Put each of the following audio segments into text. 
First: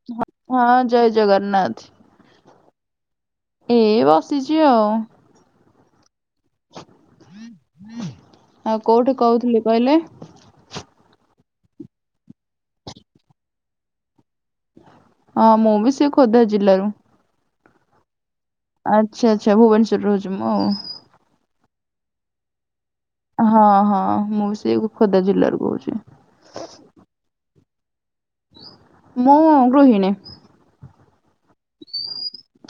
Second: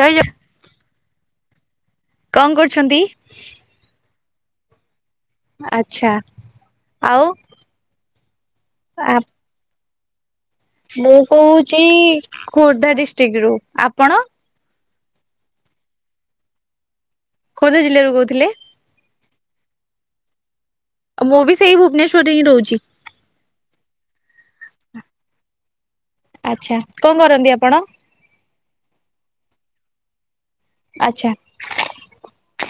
ଜୟ ଜ ହଁ ଜୟ ଜଗନ୍ନାଥ। କଣ କରୁଛନ୍ତି? ଏ ବସିଚି ଆଉ। ଆଚ୍ଛା ଆଉ ଆଉ କୋଉଠି ଆ କହୁଥିଲେ କହିଲେ? ମୁଁ କହୁଛି ଖୋର୍ଦ୍ଧା ଡିଷ୍ଟ୍ରିକ୍ଟ ରୁ। ଆପଣ? ହଁ ମୁଁ ବି ସେଇ ଖୋର୍ଦ୍ଧା ଜିଲ୍ଲାରୁ। ଖୋର୍ଦ୍ଧା ଜିଲ୍ଲାରୁ କହୁଥିଲେ? ଆଚ୍ଛା ଆଚ୍ଛା। ଭୁବନେଶ୍ୱର ରେ ରହୁଚି ମୁଁ। ମୁଁ ବି ସେଇ ଭୁବନେଶ୍ୱର ରେ ହିଁ ରହୁଚି। ହଁ ହଁ ମୁଁ ସେ ଖୋର୍ଦ୍ଧା ଜିଲ୍ଲାରୁ କହୁଚି। ଆଚ୍ଛା। କଣ କରନ୍ତି ଆପଣ? ମୁଁ ଗୃହିଣୀ। ଆଚ୍ଛା।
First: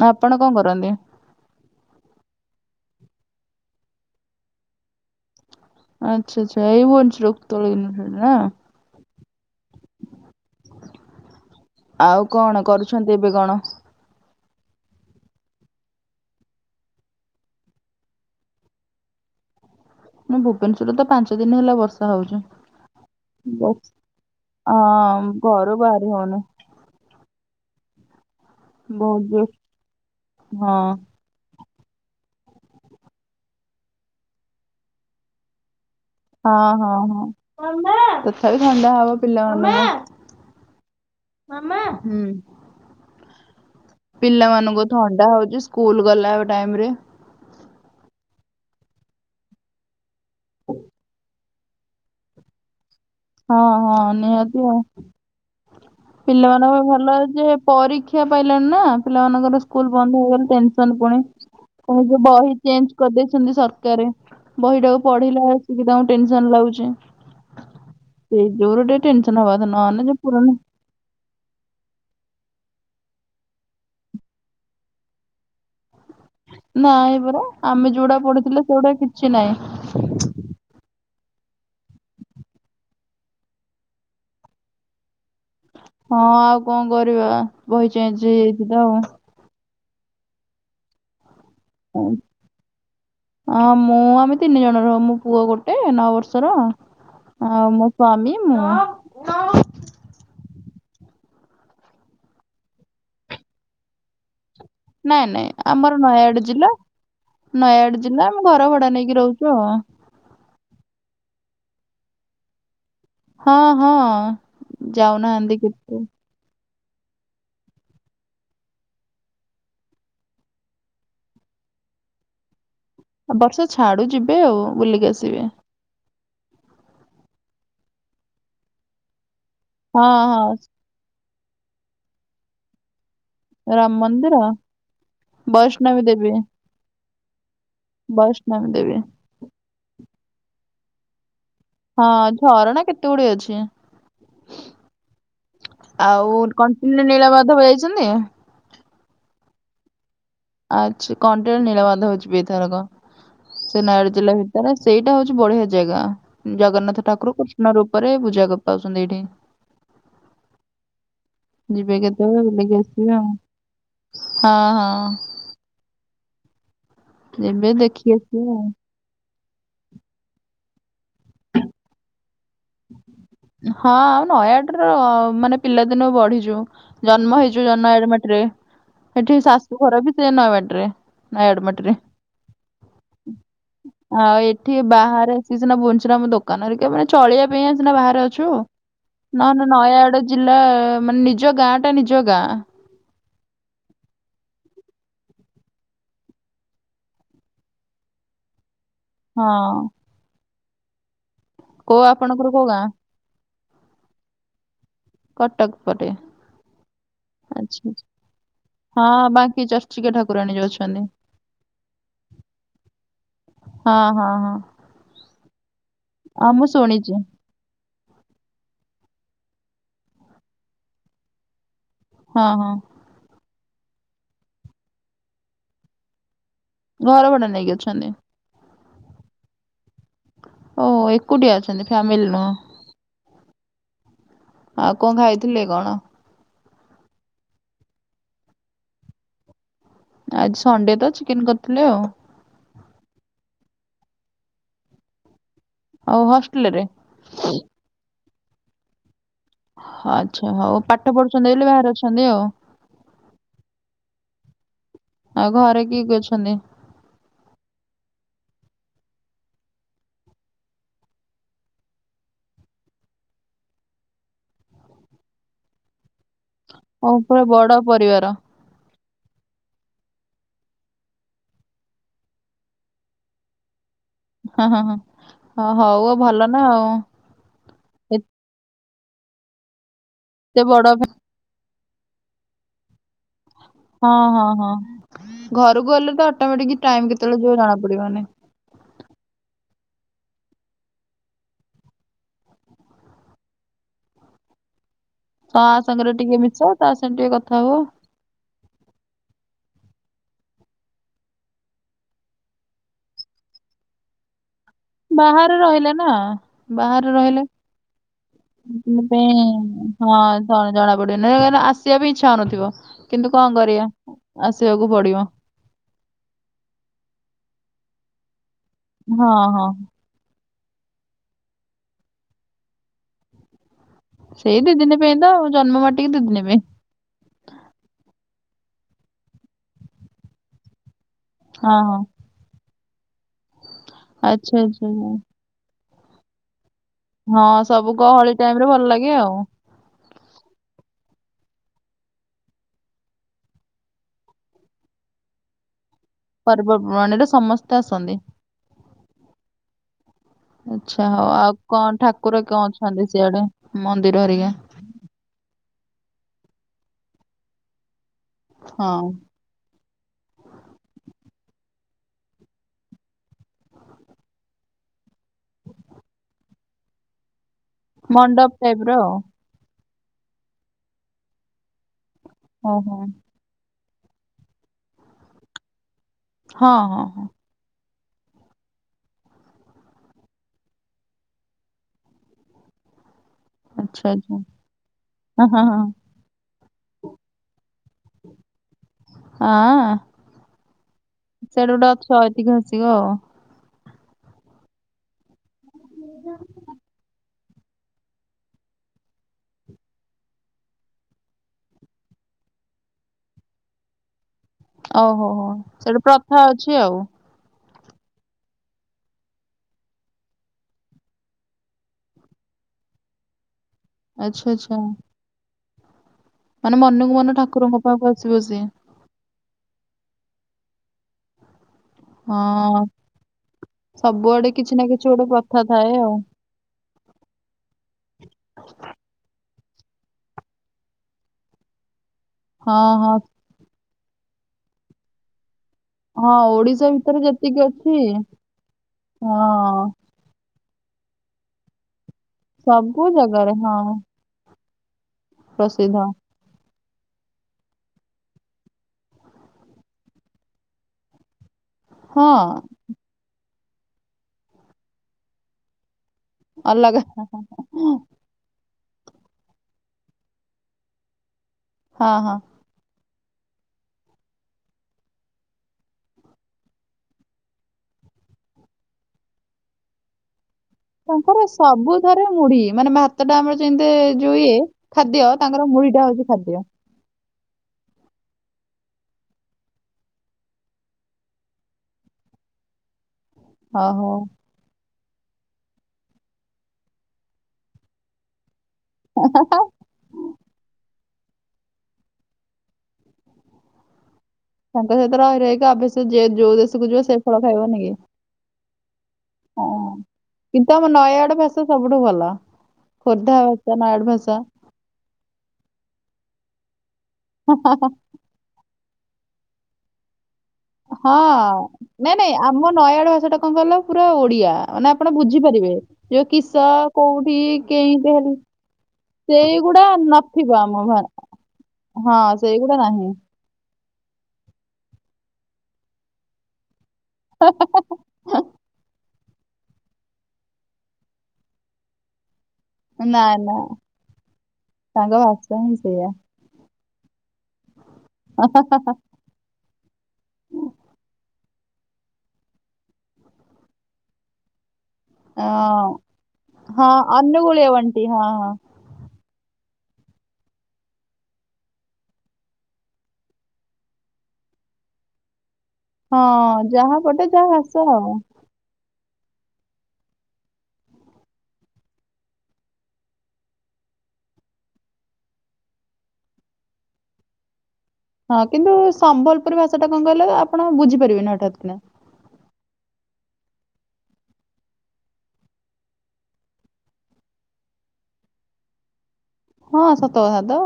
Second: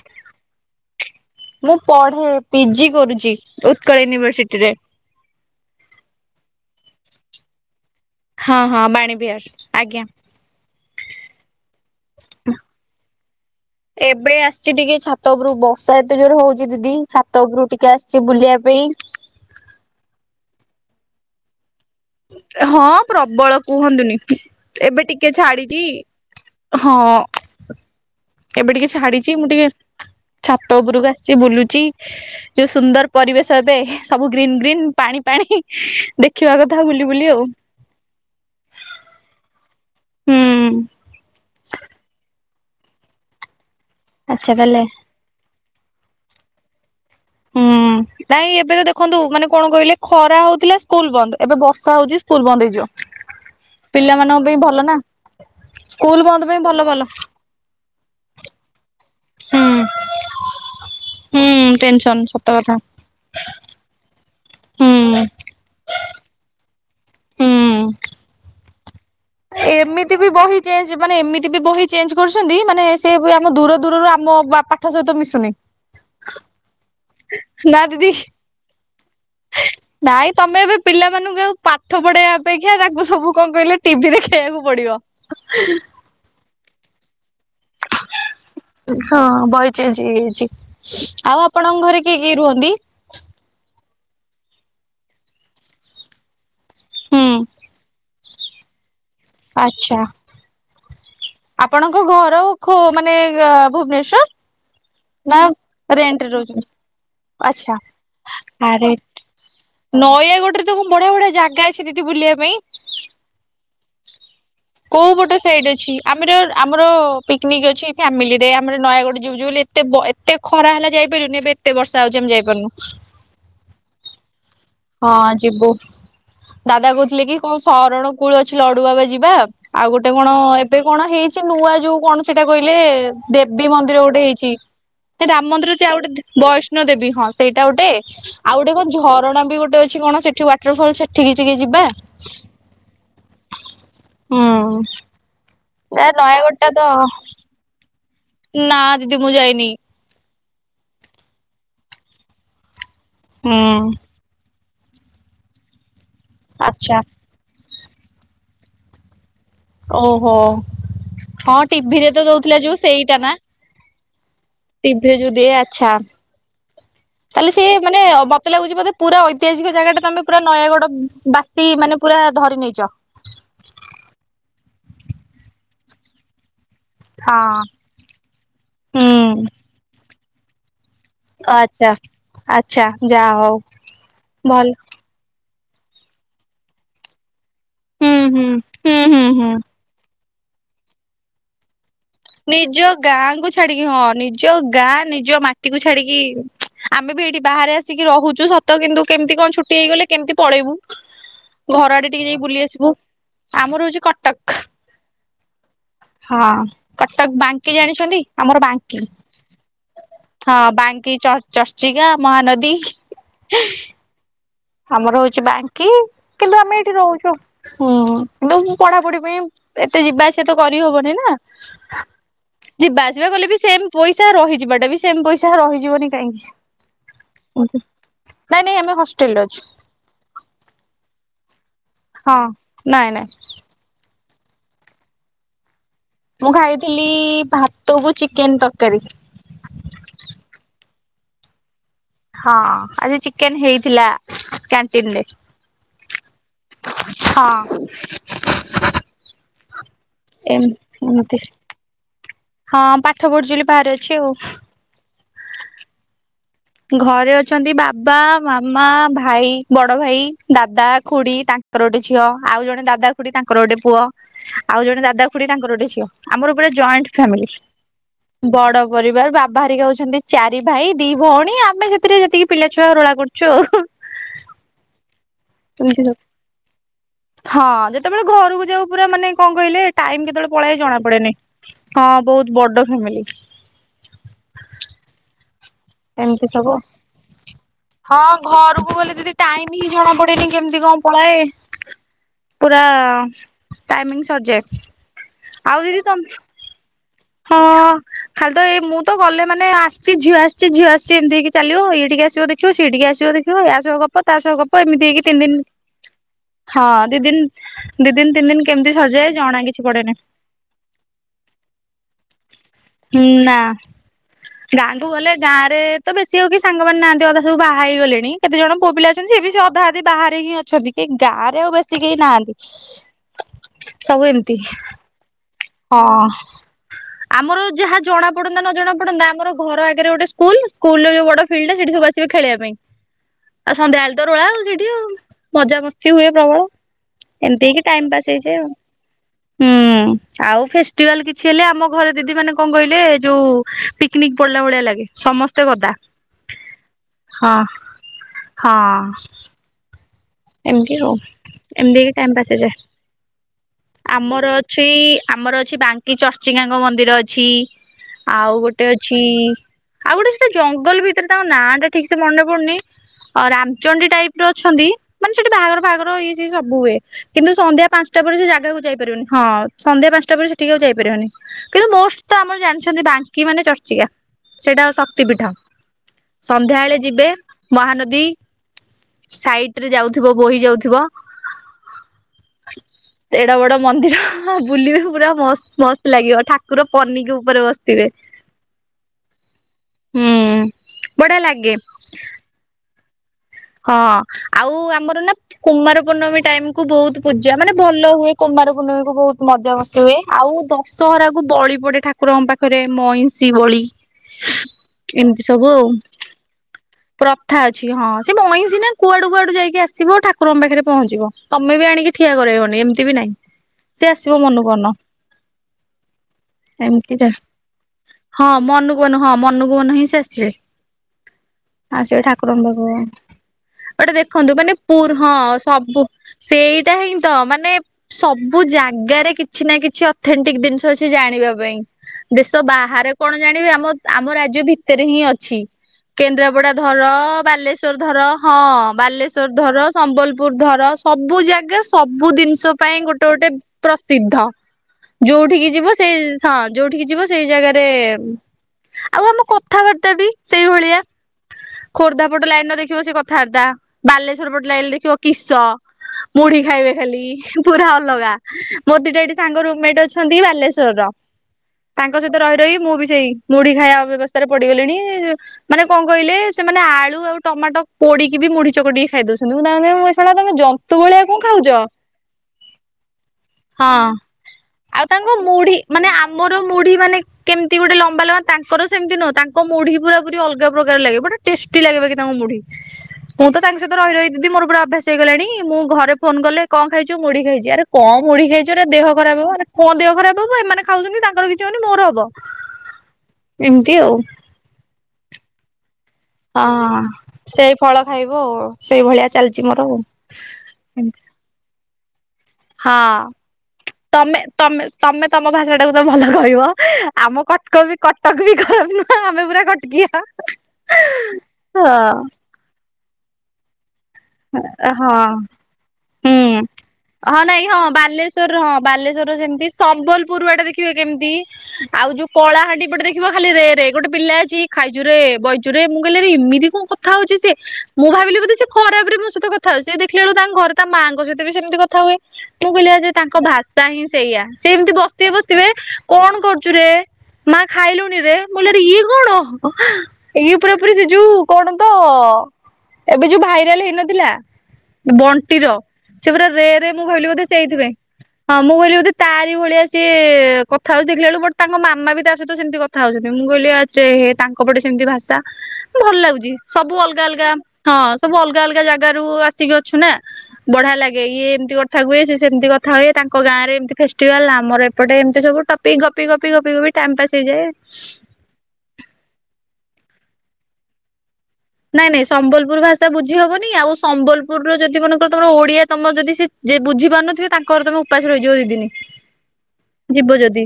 ଆଉ ଆପଣ କଣ କରନ୍ତି? ମୁଁ ପଢେ, ପିଜି କରୁଚି। ଉତ୍କଳ ୟୁନିଭରସିଟିରେ। ଆଚ୍ଛା ଆଚ୍ଛା। ଏଇ। ହଁ [unintelligible] ହଁ, ବାଣୀ ବିହାର ଆଜ୍ଞା। ଆଉ କଣ କରୁଛନ୍ତି ଏବେ କଣ? ଏବେ ଆସିଚି ଟିକେ ଛାତ ଉପରକୁ। ବର୍ଷା ଏତେ ଜୋରେ ହଉଚି ଦିଦି ଛାତ ଉପରୁ ଟିକେ ଆସିଚି ବୁଲିବା ପାଇଁ। ନା ଭୁବନେଶ୍ୱର ତ ପାଞ୍ଚ ଦିନ ହେଲା ବର୍ଷା। ହଉଛି ହଁ ପ୍ରବଳ ବସ୍- କୁହନ୍ତୁନି। ଏବେ ହଁ ଟିକେ ଘରୁ ଛାଡିଚି। ବାହାରି ହଉନି ହଁ। ଏବେ ଟିକେ ବହୁତ ଛାଡିଚି, ଜୋର ମୁଁ ଟିକେ ହଁ ଛାତ ଉପରକୁ ଆସିଚି ବୁଲୁଚି। ଯୋଉ ସୁନ୍ଦର ପରିବେଶ ଏବେ, ସବୁ ଗ୍ରୀନ୍ ଗ୍ରୀନ୍ ପାଣି ପାଣି ଦେ ହଁ ହଁ ହଁ। ତଥାପି ଥଣ୍ଡା ହବ ପିଲାମାନଙ୍କୁ। ହୁଁ। ମାମା ହୁଁ। ଆଚ୍ଛା ତାହେଲେ। ପିଲାମାନଙ୍କୁ ଥଣ୍ଡା ହଉଚି ସ୍କୁଲ ଗଲା ଟାଇମ ରେ। ହୁଁ। ନାଇଁ ଏବେ ତ ଦେଖନ୍ତୁ ମାନେ କଣ କହିଲେ ଖରା ହଉଥିଲା ସ୍କୁଲ ବନ୍ଦ। ଏବେ ବର୍ଷା ହଉଚି ସ୍କୁଲ ବନ୍ଦ ହେଇଯିବ। ହଁ ହଁ ପିଲାମାନଙ୍କ ପାଇଁ ନିହାତି ଆଉ। ଭଲ ନା ସ୍କୁଲ ବନ୍ଦ ପାଇଁ ପିଲାମାନଙ୍କ ଭଲ ଯେ ପରୀକ୍ଷା ଏବେ ଆଇଲାଣି ନା, ପିଲାମାନଙ୍କର ହୁଁ ସ୍କୁଲ ବନ୍ଦ ହେଇଗଲେ ଟେନ୍ସନ୍ ପୁ ପୁଣି ହୁଁ ଟେନସନ କହିବେ ସତ ବହି କଥା ଚେଞ୍ଜ କରିଦେଇଛନ୍ତି ସରକାର। ବହିଟାକୁ ହୁଁ। ପଢିଲା ଆସିକି ତାଙ୍କୁ ଟେନସନ ଲାଗୁଚି। ହୁଁ। ସେଇ ଯୋଗୁରୁ ଟିକେ ଟେନସନ ହବା କଥା ନହେଲେ। [unintelligible] ଯେ ମାନେ ଏମିତି ବି ବହି ଚେଞ୍ଜ କରିଛନ୍ତି, ମାନେ ସେ ବି ଆମ ଦୂର ଦୂରରୁ ଆମ ପାଠ ସହିତ ମିଶୁନି। ନାଇଁ ପରା ନା ଆମେ ଦିଦି। ଯୋଉଟା ପଢିଥିଲେ ସେଗୁଡା କିଛି ନାହିଁ। ନାଇଁ ତମେ ଏବେ ପିଲାମାନଙ୍କୁ ଆଉ ପାଠ ପଢେଇବା ଅପେକ୍ଷା ତାକୁ ସବୁ କଣ କହିଲେ ଟିଭି ଦେଖି ଖେଇବାକୁ ପଡିବ। ହଁ ଆଉ କଣ କରିବା। ବହି ଚେଞ୍ଜ ହେଇଯାଇଚି ତ। ଆଉ। ହଁ ବହି ଚେଞ୍ଜ ହେଇ ଯାଇଚି। ଆଉ ଆପଣଙ୍କ ଘରେ କିଏ କିଏ ରୁହନ୍ତି? ଅ ମୁଁ ଆମେ ତିନି ଜଣ ରହୁ। ମୋ ପୁଅ ଗୋଟେ ନଅ ବର୍ଷର। ହୁଁ। ଆଉ ମୋ ସ୍ଵାମୀ ମୁଁ। ଆଚ୍ଛା। ଆପଣଙ୍କ ଘର ଖୋ ମାନେ ଭୁବନେଶ୍ଵର? ନାଇଁ ନା ନାଇଁ ଆମର ରେଣ୍ଟ ରେ ନୟାଗଡ଼ ରହୁଛନ୍ତି? ଜିଲ୍ଲା ଆଚ୍ଛା ନୟାଗଡ଼ ଜିଲ୍ଲା। ଆମେ ଘର ଭଡା ନେଇକି ରହୁଚୁ ଆଉ। ନୟାଗଡ଼ଡରେ ତାକୁ ବଢିଆ ବଢିଆ ଜାଗା ଅଛି ଦିଦି ବୁଲିବା ପାଇଁ। ହଁ ହଁ କୋଉ ପଟ ଯାଉନାହାନ୍ତି ସାଇଡ ଅଛି କେତେ ଆଉ ଆମର ଆମର ପିକନିକ୍ ଅଛି ଫ୍ୟାମିଲି ରେ ଆମର ନୟାଗଡ ଯିବୁ ଯିବୁ ବୋଲି ଏତେ ବ ଏତେ ଖରା ହେଲା ଯାଇପାଇଲୁନି ଏବେ ଏତେ ବର୍ଷା ହଉଛି ଆମେ ଯାଇପାରୁନୁ ବର୍ଷା ଛାଡୁ ଯିବେ ଆଉ ବୁଲିକି ଆସିବେ। ଓଫ୍ ଦାଦା କହୁଥିଲେ କି କଣ ଶରଣ କୂଳ ଅଛି ଲଡୁବାବା ଯିବା ଆଉ ହଁ ଗୋଟେ କଣ ହଁ ଏବେ କଣ ହେଇଛି ନୂଆ ଯୋଉ କଣ ସେଇଟା କହିଲେ ଦେବୀ ମନ୍ଦିର ଗୋଟେ ହେଇଚି ଏ ରାମ ମନ୍ଦିର ଅଛି ଆଉ ବୈଷ୍ଣବୀ ଗୋଟେ ଦେବୀ ବୈଷ୍ଣୋ ଦେବୀ ହଁ ସେଇଟା ଗୋଟେ ଆଉ ବୈଷ୍ଣବୀ ଗୋଟେ କଣ ଦେବୀ ଝ ରଣା ବି ଗୋଟେ ଅଛି କଣ ସେଠି ୱାଟରଫଲ ସେଠିକି ଟିକେ ଯିବା। ହଁ ଝରଣା କେତେ ଗୁଡ଼ିଏ ଅଛି। ହଁ ଆଉ କଣ୍ଟିନ୍ୟୁ ନୀଳ ମଧ୍ୟବ ଯାଇଛନ୍ତି? ନା ଦିଦି ମୁଁ ଯାଇନି ଆଛା କଣ୍ଟିଲ ନୀଳବନ୍ଧ ଯିବି ଏଥରକ ସେ ହୁଁ ନାୟଗଡ ଜିଲ୍ଲା ଭିତ ଭିତରେ ସେଇଟା ହଉଛି ବଢିଆ ଯେଗା ଆଚ୍ଛା ଜଗନ୍ନାଥ ଠାକୁର କୃଷ୍ଣ ରୂପରେ ପୂଜା କ ପାଉଛନ୍ତି ଏଇଠି। ଓହୋ ହଁ ଯିବେ ଟିଭିରେ ତ କେତେବେଳେ ଦଉଥିଲା ବୁଲିକି ଯୋଉ ଆସିବେ ସେଇଟା ଆଉ ନା ହଁ ଟିଭିରେ ହଁ ଯୋଉ ଆଛା ତାହେଲେ ଯିବେ ସିଏ ମାନେ ଦେଖିକି ଆସିବେ ମତେ ଆଉ ଲାଗୁଛି ବୋଧେ ପୁରା ଐତିହାସିକ ଜାଗା ଟା ତମେ ପୁରା ନୟାଗଡ଼ ବାସି ମାନେ ପୁରା ଧରି ନେଇଚ। ହଁ ଆଉ ନୟାଗଡ ର ମାନେ ପିଲାଦିନ ବଢିଚୁ ଜନ୍ମ ହଁ। ହେଇଛୁ ଜନ୍ମଡମେଟ ରେ ସେଠି ହୁଁ ଶାଶୁ ଘର ବି ସେ ନମାଟି ରେ ଆଚ୍ଛା ଆଚ୍ଛା ଯା ହଉ ଆଉ ଏଠି ଭଲ ବାହାରେ ସଏ ସିନା ଭୁବନେଶ୍ୱର ରେ ଆମ ଦୋକାନରେ କିଏ ମାନେ ଚଳିବା ପାଇଁ ସିନା ହୁଁ ବାହାରେ ହୁଁ ଅଛୁ ହୁଁ ହୁଁ ହୁଁ। ନହେଲେ ନୟାଗଡ ଜି ଜିଲ୍ଲା ମାନେ ନିଜ ଗାଁ ଏଟା ନିଜ ଗାଁ ନିଜ ଗାଁ କୁ ଛାଡିକି ହଁ ନିଜ ଗାଁ ନିଜ ମାଟି କୁ ଛାଡିକି ଆମେ ବି ଏଇଠି ବାହାରେ ଆସିକି ରହୁଛୁ ସତ କିନ୍ତୁ କେମିତି କଣ ଛୁଟି ହଁ ହେଇଗଲେ କେମିତି ପଳେଇବୁ ଘର କୋଉ ଆଡେ ଟିକେ ଯାଇ ଆପଣଙ୍କର ବୁଲି କୋଉ ଗାଁ ଆସିବୁ ଆମର ହଉଛି କଟକ। କଟକ ପଟେ ହଁ। କଟକ ବାଙ୍କି ଆଚ୍ଛା ଆଚ୍ଛା। ଜାଣିଛନ୍ତି, ଆମର ବାଙ୍କି ହଁ ବାଙ୍କି ଚର୍ଚ୍ଚିକା ଠାକୁରାଣୀ ହଁ ଯୋଉ ଅଛନ୍ତି ବାଙ୍କି ଚଚୀ ଚର୍ଚିକା, ମହାନଦୀ, ହଁ, ହଁ, ହଁ, ଆମର ହଉଛି ବାଙ୍କି, ହଁ କିନ୍ତୁ ମୁଁ ଆମେ ଏଇଠି ଶୁଣିଛି ରହୁଛୁ। ହୁଁ ଉଁ କିନ୍ତୁ ମୁଁ ପଢାପଢି ପାଇଁ ଏତେ ଯିବା ଆସିବା ତ କରିହବନି ନା ହଁ, ହଁ ଯିବା ଆସିବା କଲେ ବି ସେମ ପଇସା ରହିଯିବାଟା ବି ସେମ ପଇସା ରହିଯିବନି କାହିଁକି? ଘର ଭଡା ନେଇକି ଅଛନ୍ତି। ନାଇଁ, ନାଇଁ, ଆମେ ହଷ୍ଟେଲ ରେ ଅଛୁ। ଓ ଏକୁଟିଆ ଅଛନ୍ତି ଫ୍ୟାମିଲି ହଁ ନୁହ। ନାଇଁ ନାଇଁ ଆଉ କଣ ଖାଇଥିଲେ କଣ? ମୁଁ ଖାଇଥିଲି ଭାତକୁ ଚିକେନ ତରକାରୀ। ଆଜି ସଣ୍ଡେ ତ ଚିକେନ କରିଥିଲେ ଆଉ। ହଁ ଆଜି ଚିକେନ ହେଇଥିଲା କ୍ୟାଣ୍ଟିନ ରେ। ଓ ହଷ୍ଟେଲ ରେ ହଁ ଓ ଆଚ୍ଛା ହଉ ପାଠ ଏମତି ପଢୁଛନ୍ତି ହେଲେ ବାହାରେ ଅଛନ୍ତି ଆଉ। ହଁ ପାଠ ପଢୁଚ ବୋଲି ବାହାରେ ଅଛି ଆଉ। ଆଉ ଘରେ କିଏ କିଏ ଅଛନ୍ତି? ଘରେ ଅଛନ୍ତି ବାବା, ମାମା, ଭାଇ, ବଡ ଭାଇ, ଦାଦା, ଖୁଡି ତାଙ୍କ ତାଙ୍କର ଗୋଟେ ଝିଅ ଆଉ ଜଣେ ଦାଦା ଖୁଡି ତାଙ୍କର ଗୋଟେ ପୁଅ ଆଉ ଜଣେ ଦାଦା ଖୁଡି ତାଙ୍କର ଗୋଟେ ଝିଅ। ଆମର ଏପଟେ ଜଏଣ୍ଟ ହଉ ପୁରା ଫ୍ୟାମିଲି ବଡ ପରିବାର ବଡ ପରିବାର ବାହାରିକା ହାଉଛନ୍ତି ଚାରି ଭାଇ ଦି ଭଉଣୀ, ଆମେ ସେଥିରେ ସେତିକି ପିଲାଛୁଆ ରୋଳା କରୁଛୁ। ଆଉ ହଁ, ହଁ, ହଁ ଏମିତି ହଉ ଆଉ ସବୁ। ଭଲ ନା ଆଉ। ହଁ, ଯେତେବେଳେ ଘରକୁ ଯାଉ, ପୁରା ମାନେ କଣ କହିଲେ, ଟାଇମ କେତେ ଯେତେବେଳେ ଏତେ ପଳେଇ ବଡ ଜଣା ଫ୍ୟା- ପଡେନି, ହଁ ବହୁତ ବଡ ଫ୍ୟାମିଲି। ହଁ, ହଁ, ହଁ ଘରକୁ ଗଲେ ତ ଏମିତି ସବୁ। ଅଟୋମେଟିକ ଟାଇମ କେତେବେଳକୁ ଜଣା ପଡିବ ହଁ ନାହିଁ। ଘରକୁ ଗଲେ ଯଦି ଟାଇମ ହିଁ ଜଣା ପଡେନି, କେମିତି କଣ ପଳାଏ। ପୁରା ଟାଇମିଂ ସରିଯାଏ। ହଁ ଆଉ ଦିଦି ଆସାଙ୍ଗରେ ତମ ଟିକେ ମିଛ, ତା ସାଙ୍ଗେ ଟିକେ ହଁ କଥା ହୁଅ। ଖାଲି ତ ଏଇ ମୁଁ ତ ଗଲେ ମାନେ ଆସିଛି, ଝିଅ ଆସିଛି, ଝିଅ ଆସିଛି, ଏମତି ହେଇକି ଚାଲିବ ଏଇଠିକି ଆସିବ ଦେଖିବ। ସେଠିକି ଆସିବ ଦେଖିବ। ଆସାଙ୍ଗେ ଗପୁ ଗପ ତା ସାଙ୍ଗେ ଗପ, ଏମିତି ହେଇକି ତିନି ବାହାରେ ଦିନ ରହିଲେ ନା ହଁ, ବାହାରେ ଦି ଦିନ, ରହିଲେ ଦି ଦିନ, ତିନି ଦିନ କେମିତି ମୋ ପାଇଁ ସରିଯାଏ। ଜଣା କିଛି ପଡେନି। ହଁ ଜଣା ପଡେନି। ଏ ଆସିବାକୁ ବି ଇଚ୍ଛା ହଉନଥିବ। କିନ୍ତୁ ହୁଁ କଣ ନା କରିବା? ଆସିବାକୁ ଗାଁକୁ ପଡିବ ଗଲେ ଗାଁରେ ତ, ବେଶୀ ଆଉ ସାଙ୍ଗମାନେ ନାହାନ୍ତି। ଅଇକା ସବୁ ବାହା ହେଇଗଲେଣି, କେତେ ଜଣ ପୁଅପିଲା ହଁ ଅଛନ୍ତି। ସେ ବି ସେ ହଁ ଅଧା ଅଧି ବାହାରେ ହିଁ ଅଛନ୍ତି। କେହି ଗାଁ ରେ ଆଉ ବେଶୀ କେହି ନାହାନ୍ତି। ସବୁ ଏମିତି। ପେନ୍ଦ ଜନ୍ମ ହଁ। ମାଟିକି ଦି ଦିନ ପାଇଁ ଆମର ଯାହା ଜଣା ପଡନ୍ତା ନ ଜଣା ପଡନ୍ତା ଆମର ଘର ଆଗରେ ଗୋଟେ ସ୍କୁଲ। ସ୍କୁଲରେ ବଡ ହଁ ଫିଲ୍ଡକୁ ସେଠି ହଁ ସବୁ ଆସିବେ ଖେଳିବା ପାଇଁ, ଆଉ ସନ୍ଧ୍ୟାବେଳେ ତ ରୋଳା ଆଚ୍ଛା ଆଉ ଆଚ୍ଛା ସେଠି ଆଉ। ହଁ। ମଜାମସ୍ତି ହୁଏ ପ୍ରବଳ। ହଁ, ଏମିତି ହେଇକି ସବୁ ଟାଇମ ପାସ୍ ଗହଳି ହେଇଯାଏ ଟାଇମ ଆଉ। ରେ ଭଲ ଲାଗେ ଆଉ। ହୁଁ। ଆଉ ଫେଷ୍ଟିଭାଲ କିଛି ହେଲେ, ଆମ ଘରେ ଦିଦି ମାନେ କଣ କହିଲେ, ଯୋଉ ପିକନିକ ପଡିଲା ଭଳିଆ ଲାଗେ। ସମସ୍ତେ ଛୋଟ କଥା। ପର୍ବପବାଣିରେ ସମସ୍ତେ ଆସନ୍ତି। ହଁ। ଏମତି ଆଚ୍ଛା ହଉ ଆଉ କଣ ଏମିତି କି ଟାଇମ ଠାକୁର ପାସ୍ କଣ ହେଇଯାଏ ଅଛନ୍ତି ସିଆଡେ ମନ୍ଦିର ହେରିକା? ଆମର ସେ ଆମର ଅଛି ବାଙ୍କି ଚର୍ଚିଙ୍ଗାଙ୍କ ମନ୍ଦିର ଅଛି। ଆଉ ଗୋଟେ ହଁ ଅଛି ଆଉ ଗୋଟେ ସେଟା ଜଙ୍ଗଲ ଭିତରେ ତାଙ୍କ ନାଁ ଟା ଠିକ ସେ ମନେ ପଡୁନି। ଆ ରାମଚଣ୍ଡୀ ଟାଇପ ର ଅଛନ୍ତି। ମାନେ ସେଠି ବାହାଘର ଫାହାଘର ଇଏ ସେ ସବୁ ହୁଏ କିନ୍ତୁ ସନ୍ଧ୍ୟା ପାଞ୍ଚଟା ପରେ ସେ ମଣ୍ଡପ ଜାଗାକୁ ଟାଇପ ର ଆଉ ଯାଇପାରିବନି ହଁ। ସନ୍ଧ୍ୟା ପାଞ୍ଚଟା ପରେ ସେଠିକି ଆଉ ଯାଇପାରିବନି କିନ୍ତୁ ମୋଷ୍ଟ ତ ଆମର ଓହୋ ଜାଣିଛନ୍ତି କି ମାନେ ଚର୍ଚ୍ଚିକା ସେଇଟା ଶକ୍ତି ପୀଠ ହଁ ସନ୍ଧ୍ୟାବେଳେ ହଁ ହଁ। ଯିବେ ମହାନଦୀ ସାଇଟ୍ ରେ ଯାଉଥିବ, ବୋହି ଯାଉଥିବ। ଏଡେ ବଡ ଆଚ୍ଛା ମନ୍ଦିର ଆଚ୍ଛା ଆଉ, ବୁଲିବେ ପୁରା ହଁ ହଁ ମସ୍ତ ହଁ ମସ୍ତ। ଲାଗିବ, ଠାକୁର ପନିକି ଉପରେ ବସିଥିବେ। ଆଁ, ହୁଁ ବଢିଆ ଲାଗେ। ସେଇଠି ଗୋଟେ ଛୁଆ ଏତିକ ହସିବ ଆଉ। ହଁ, ଆଉ ଆମର ନା କୁମାର ପୂର୍ଣ୍ଣମି ଟାଇମ କୁ ବହୁତ ପୂଜା ମାନେ ଭଲ ହୁଏ, କୁମାର ପୂର୍ଣ୍ମମୀକୁ ବହୁତ ମଜା ମସ୍ତି ହୁଏ। ଆଉ ଦଶହରା କୁ ବଳି ପଡେ ଠାକୁର। ରଙ୍କ ପାଖରେ ମଇଁଷି ବଳି। ଓହୋ ଏମିତି ସବୁ ଆଉ। ସେଇଟା ପ୍ରଥା ଅଛି ଆଉ। ପ୍ରଥା ଅଛି ହଁ। ସେ ମଇଁଷି ନାଁ କୁଆଡ଼ୁ କୁଆଡ଼ୁ ଯାଇକି ଆସିବ ଠାକୁରଙ୍କ ପାଖରେ ପହଞ୍ଚିବ, ତମେ ବି ଆଣିକି ଠିଆ କରାଇବନେଇ ଏମତି ବି ନାଇଁ। ସେ ଆସିବ ଆଚ୍ଛା ମନୁକୁ ଆଚ୍ଛା ମନ। ମାନେ ମନକୁ ମନ ଠାକୁରଙ୍କ ପାଖୁ ଆସିବ ସିିଏ। ଉ ଅନ ହଁ ମନୁକୁ ମନ ହିଁ ସେ ଆସିବେ। ଆସିବେ ଠାକୁରଙ୍କ ହଁ ପାଖୁଉ। ଅଟେ ସବୁଆଡେ ଦେଖନ୍ତୁ ମାନେ କିଛି ନା କିଛି ପୁର୍ ଗୋଟେ ହଁ ପ୍ରଥା ଥାଏ ସବୁ ଆଉ ସେଇଟା ହିଁ ତ ମାନେ ସବୁ ଜାଗାରେ କିଛି ନାଁ କିଛି ଅଥେଣ୍ଟିକ୍ ଦିନଷ ଅଛି ଜାଣିବା ପାଇଁ। ଦେଶ ହଁ ବାହାରେ ହଁ କଣ ଜାଣିବେ ଆମ ଆମ ରାଜ୍ୟ ଭିତେରେ ହିଁ ଅଛି। ହଁ କେନ୍ଦ୍ରାପଡ଼ା ଓଡିଶା ଧର ଭିତରେ ଯେତିକି ବାଲେଶ୍ ଚୋରର ଅଛି ଧର ହଁ ବାଲେଶ୍ୱର ଧର ହଁ ସମ୍ବଲପୁର ଧର ସବୁ ଜାଗା ସବୁ ଦିନଷ ପାଇଁ ସବୁ ଗୋଟେ ଗୋଟେ ଜାଗାରେ ହଁ ପ୍ରସିଦ୍ଧ ଯୋଉଠିକି ଯିବ ପ୍ରସିଦ୍ଧ ସେ ହଁ ଯୋଉଠିକି ଯିବ ସେଇ ଜାଗାରେ ଆଉ ଆମ କଥାବାର୍ତ୍ତା ବି ସେଇ ଭଳିଆ। ଖୋର୍ଦ୍ଧା ହଁ ପଟ ଲାଇନ୍ ର ଦେଖିବ ସେ କଥାବାର୍ତ୍ତା ବାଲେଶ୍ୱର ପଟ ଲାଇନ୍ ଲେଖିବ କିସ। ମୁଢ଼ି ଖାଇବେ ଅଲଗା ଖାଲି ପୁରା ଅଲଗା। ମୋର ଦିଟା ଏଠି ସାଙ୍ଗ ରୁମମେଟ୍ ଅଛନ୍ତି ବାଲେଶ୍ଵରର ହଁ ତାଙ୍କ ସହିତ ହଁ ରହି ରଇ ମୁଁ ବି ସେଇ ମୁଢ଼ି ଖାଇବା ଅବେସ୍ଥାରେ ପଡି଼ଗଲିଣି ମାନେ କଁ କହିଲେ ସେମାନେ ଆଳୁ ଆଉ ଟମାଟୋ ପୋଡି଼କି ବି ମୁଢ଼ି ଚକଟିକି ଖାଇ ଦଉଛନ୍ତି ମୁଁ ତାଉଁ ତ ସଳା ତମେ ଜ ତାଙ୍କର ସବୁଥରେ ମୁଢ଼ି ମାନେ ଭାତଟା ଆମର ଯେନ୍ତି ହଁ। ଜୁ ଇଏ। ଖାଦ୍ୟ ତାଙ୍କର ମୁଢ଼ିଟା ହଉଚି ଖାଦ୍ୟ। ପୁଢି଼ ମାନେ କେମତି ଗୋଟେ ଲମ୍ବା ଲାମ୍ବା ତାଙ୍କର ସେମତି ନୁହଁ ତାଙ୍କ ମୁଢ଼ି ପୁରା ପୁରି ଅଲଗା ପ୍ରକାର ଲାଗେ ଗୋଟେ ଟେଷ୍ଟି ଲାଗେ ବାକି। ଦାଉଁ ମୁଢ଼ି ମୁଁ ତ ତାଙ୍କ ସହିତ ରହି ଓହୋ ରହି ଦିଦି ମୋର ପୁରା ଅଭ୍ୟାସ ତେଗଲାଣି ମୁଁ ଘରେ ଫୋନ୍ କଲେ କଁ ଖାଇଚୁ ମୁଢ଼ି ଖାଇଚି ଆରେ କଁ ମୁଢ଼ି ଖାଇଚୁ ଏରା ଦେହ ଖରାପ ହବ ଏରା କୋଁ ଦେହ ଖରାପ ହବ ଏମାନେ ଖାଉଚନ୍ତି ତାଙ୍କର କିଛି ହୋଉନି ମୋର ହବ ଏମତି ଆଉ। ତାଙ୍କ ସହିତ ରହି ରହିକା ଆବଶ୍ୟ ଯେ ଯୋଉ ଦେଶକୁ ଯିବ ହଁ ସେଇ ଫଳ ଖାଇବନି କି ଫଳ ଖାଇବ ଆଉ ସେଇଭଳିଆ ଚାଲିଛି ହଁ ମୋର ଆଉ କିନ୍ତୁ ଆମ ଏମିତି। ନୟାଗଡ଼ ପସ୍ ତୁ ସବୁଠୁ ଭଲ ହଁ। ଖୋର୍ଦ୍ଧା ଭାଷା। ନୟାଗଡ ଭାଷା ତମେ ତମେ ତମେ ତମ ଭାଷାଟାକୁ ତ ଭଲ କଇବ ଆମ କଟକ ବି କ ଟକ ବି ଖରାପ ନୁହଁ ଆମେ ପୁରା କଟକିଆ। ହଁ ନାଇଁ ହଁ ନାଇଁ ଆମ ନୟାଅଡ଼ ଭାଷାଟା କଁ କଇଲ ପୁରା ଓ ଡି଼ଆ ମାନେ ହଁ। ଆପଣ ବୁଝିପାରିବେ ଯୋଉ କିସ କୋଉଠି କେଇଁତି ହେଲ୍ ଶ୍ଵର ହଁ ବାଲେଶ୍ୱର ସେମତି ସମ୍ବଲପୁର ଆଡ଼େ ଆମ ଦେଖିବେ ଭା କେମତି ଆଉ ହଁ ଯୋଉ ସେଇଗୁଡା କଳାହାଣ୍ଡି ପଟେ ନାହିଁ ଦେଖିବ ଖାଲି ରେରେ ଗୋଟେ ପିଲା ଅଛି ଖାଇଚୁରେ ବଇଚୁରେ ମୁଁ କହିଲି ଆରେ ଏମିତି କଁ କଥା ହଉଚି ସିଏ? ମୁଁ ଭାବିଲି ବୋଧ ସେ ଖରାପରେ ମୋ ସହିତ କଥା ହଉ ସେ ଦେଖିଲା ଅଳୁ ତାଙ୍କ ଘର ତା ମାଆଙ୍କ ସହିତ ବି ସେମତି କଥା ହୁଏ। ମୁଁ କହିଲି ଆଉ ଯେ ନା ତାଙ୍କ ନା ଭାଷା ହିଁ ସେଇଆ। ସେ ଏମିତି ତାଙ୍କ ବସିଥିବେ ଭାଷା ବସିଥିବେ ହିଁ ସେଇଆ କଣ କରୁଚୁରେ ମା ଖାଇଲୁଣିିରେ ମୁଁ ଲି ଆରେ ଇଏ କଣ? ଇଏ ପୁରା ପୁରି ସେ ଯୋଉ କଣ ତ ଏବେ ଯୋଉ ଭାଇରାଲ୍ ହେ ନଥିଲା? ଅ ବଣ୍ଟିର ସେ ପୁରା ରେରେ ହଁ ମୁଁ ଭାବିଲି ବୋଧେ ଅନୁଗୁଳିଆ ସେଇଥିପାଇଁ ବଣ୍ଟି ହଁ ମୁଁ ଭାଇଲି ବୋଧେ ତାରି ଭଳିଆ ସିଏ କଥା ହଉ ଦେଖିଲା ଅଳୁ ବଟ୍ ତାଙ୍କ ମାମା ବି ତା ସହିତ ସେମତି କଥା ହଉଛନ୍ତି ମୁଁ କହିଲି ଆ ଷ୍ଟେ ହେ ତାଙ୍କ ପଟେ ସେମତି ଭାଷା ଭଲ ଲାଗୁଚି ହଁ ସବୁ ଯାହା ଅଲଗା ପଟେ ଯାହା ଅଲଗା ଭାଷା ହଁ ଆଉ। ସବୁ ଅଲ୍ ଗା ଜାଗାରୁ ଆସିକି ଅଛୁ ନାଁ। ବଢ଼ିଆ ଲାଗେ ଇଏ ଏମତି କଥା କୁଏ ସେ ସେମତି କଥା ହୁଏ ତାଙ୍କ ଗାଁରେ ଏମତି ଫେଷ୍ଟିଭାଲ୍ ଆମର ଏପଟେ ଏମତି ସବୁ ଟ ପି ଗପି ଗପି ଗପି ଗପି ଟାଇମ୍ ପାସ୍ ହେଇଯାଏ। ହଁ କିନ୍ତୁ ସମ୍ବଲପୁର ଭାଷାଟା କଁ କହିଲେ ଆପଣ ବୁଝିପାରିବେନି ହଠାତ୍ କିନା। ନାଇଁ ନାଇଁ ସମ୍ବଲପୁର ଭାଷା ବୁଝି ହବନି ଆଉ ସମ୍ବଲପୁରର ଯଦି ମନେକର ତମର ଓଡ଼ିଆ ତମର ଯଦି ସି ଯେ ବୁଝି ପାରୁନଥିବେ ତାଙ୍କ ଅରେ ତମେ ଉପାସ ରହିଯିବ ଦି ଦିନି। ହଁ ସତ ଯିବ କଥା ତ ଯଦି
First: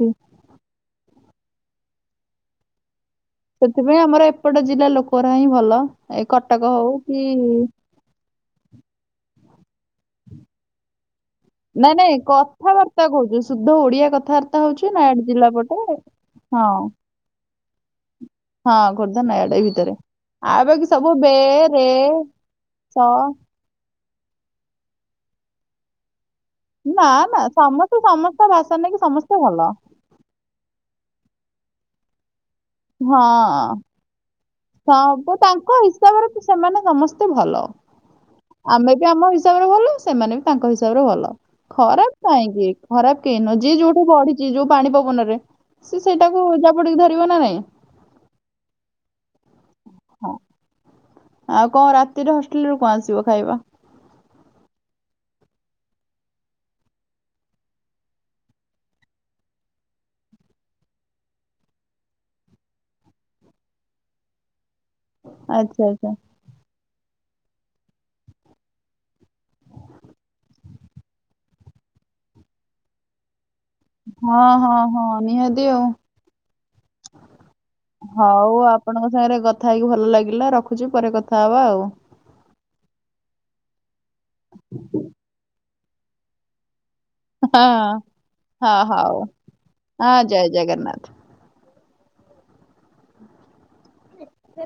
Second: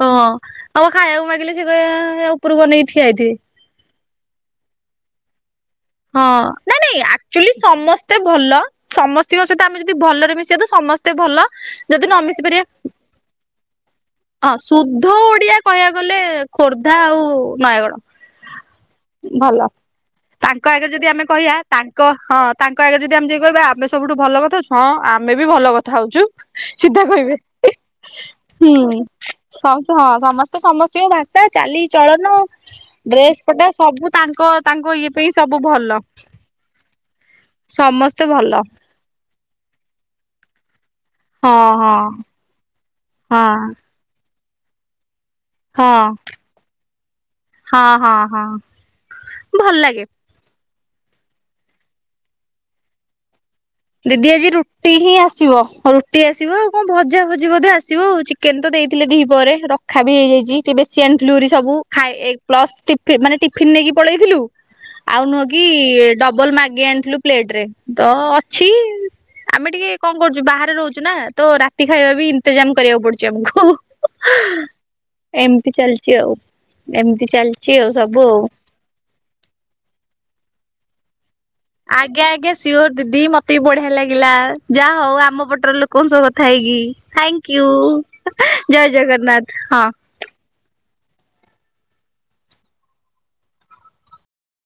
ହଁ ଆଉ ଖାଇବାକୁ ମାଗିଲେ ସେ କଇ ହେ ଓପୁରୁକୁ ଅନେଇ ଠିଆ ହେଇଥିବେ। ସେଥିପାଇଁ ଆମର ଏପଟ ଜିଲ୍ଲା ଲୋକରା ହିଁ ଭଲ। ହଁ ଏଇ କଟକ ନାଇଁ ହଉ ନାଇଁ କି ଆକ୍ଚୁଆଲି ସମସ୍ତେ ଭଲ ସମ ସ୍ତିଙ୍କ ସହିତ ଆମେ ଯଦି ଭଲରେ ମିଶିବା ତ ସମସ୍ତେ ଭଲ ନାଇଁ ଯଦି ନାଇଁ ନ ମିଶି ପାରିବା କଥାବାର୍ତ୍ତା କହୁଛୁ ଶୁଦ୍ଧ ଓଡିଆ ହଁ କଥାବାର୍ତ୍ତା ହଉଛୁ ସୁଦ୍ଧ ନୟାଗଡ ଜିଲ୍ଲା ଓଡିଆ ପଟେ ହଁ କହିବାକୁ ଗଲେ ଖୋର୍ଦ୍ଧା ଆଉ ନୟାଗଡ ହଁ ଖୋର୍ଦ୍ଧା ନୟାଗଡ ଏଇ ଭଲ ଭିତରେ ଆଉ ତାଙ୍କ ବାକି ଆଗରେ ଯଦି ସବୁ ଆମେ ବେ କହିବା ରେ ତାଙ୍କ ହଁ ତାଙ୍କ ସ ଆଗରେ ଯଦି ଆମେ ଜାଇ କହିବା ଆପ ଆମେ ସବୁଠୁ ଭଲ କଥା ହଉଛୁ ହଁ ଆମେ ବି ଭଲ କଥା ହଉଛୁ ସିଧା ନା କହିବେ ନା ସମସ୍ତେ ସମସ୍ତ ଭାଷା ହୁଁ। ନେଇକି ସମସ୍ତେ ଭଲ। ସମସ୍ତେ ହଁ ସମସ୍ତେ ସମସ୍ତଙ୍କ ଭାଷା ଚାଲି ଚଳନ ହଁ ଡ୍ରେସ ପଟା ସବୁ ତାଙ୍କ ତାଙ୍କ ଇଏ ପାଇଁ ସବୁ ସବୁ ତାଙ୍କ ଭଲ। ହିସାବରେ ସେମାନେ ସମସ୍ତେ ଭଲ ସମସ୍ତେ ଭଲ ଆମେ ବି ଆମ ହିସା ହିସାବରେ ଭଲ ସେମାନେ ବି ତାଙ୍କ ହିସାବରେ ଭଲ ହଁ ହଁ ଖରାପ କାହିଁକି ଖରାପ କେହି ହଁ ନୁହଁ ଯିଏ ଯୋଉଠି ବଢିଛି ଯୋଉ ପାଣି ପବନରେ ହଁ ସେ ସେଇଟାକୁ ଜାବୁଡ଼ିକି ଧରିବ ନା ନାଇଁ ହଁ ହଁ ହଁ ଭଲ ଲାଗେ। ହଁ ଆଉ କଣ ରାତିରେ ହଷ୍ଟେଲରୁ କଣ ଆସିବ ଖାଇବା? ଦିଦି ଆଜି ରୁଟି ହିଁ ଆସିବ ରୁଟି ଆସିବ ଆଉ କଣ ଭଜା ଭଜି ବୋଧେ ଆସିବ ଆଉ ଚି କେନ ତ ଦେଇଥିଲେ ଦି ପହରେ ରଖା ବି ହେଇଯାଇଛି ଟିକେ ବେଶି ଆଣିଥିଲୁ ଭାରି ସବୁ ଖାଇ ଏ ପ୍ଲସ୍ ଟିଫିନ ମାନେ ଟିଫିନ ନେଇକି ପଳେଇଥିଲୁ ଆଉ ନୁହଁ କି ଆଚ୍ଛା ଆଚ୍ଛା ଡବଲ ମାଗି ଆଣିଥିଲୁ ପ୍ଲେଟରେ ତ ଅଛି ଆମେ ଟିକେ କଣ କରୁଛୁ ବାହାରେ ରହୁଛୁ ନା ତ ରାତି ଖାଇବା ବି ଇନ୍ତେଜାମ କରିବାକୁ ପଡୁଛି ଆମକୁ। ହଁ ହଁ ହଁ ନିହାତି ଏମିତି ଚାଲିଛି ଆଉ ଏମିତି ଚାଲିଛି ଆଉ ସବୁ ଆଉ ହଉ ଆପଣଙ୍କ ସାଙ୍ଗରେ କଥା ହେଇକି ଭଲ ଲାଗିଲା ରଖୁଛି ପରେ କଥା ହବା ଆଉ ଆଜ୍ଞା ଆଜ୍ଞା ସିଓର ଦିଦି ମତେ ବି ବଢିଆ ଲାଗିଲା ଯାହା ହଉ ଆମ ପଟର ଲୋକ ଙ୍କ ସହ କଥା ହେଇକି ହଁ ଥ୍ୟାଙ୍କୁ ହଁ ଜୟ ହଉ ଜଗନ୍ନାଥ ହଁ। ହଁ ଜୟ ଜଗନ୍ନାଥ।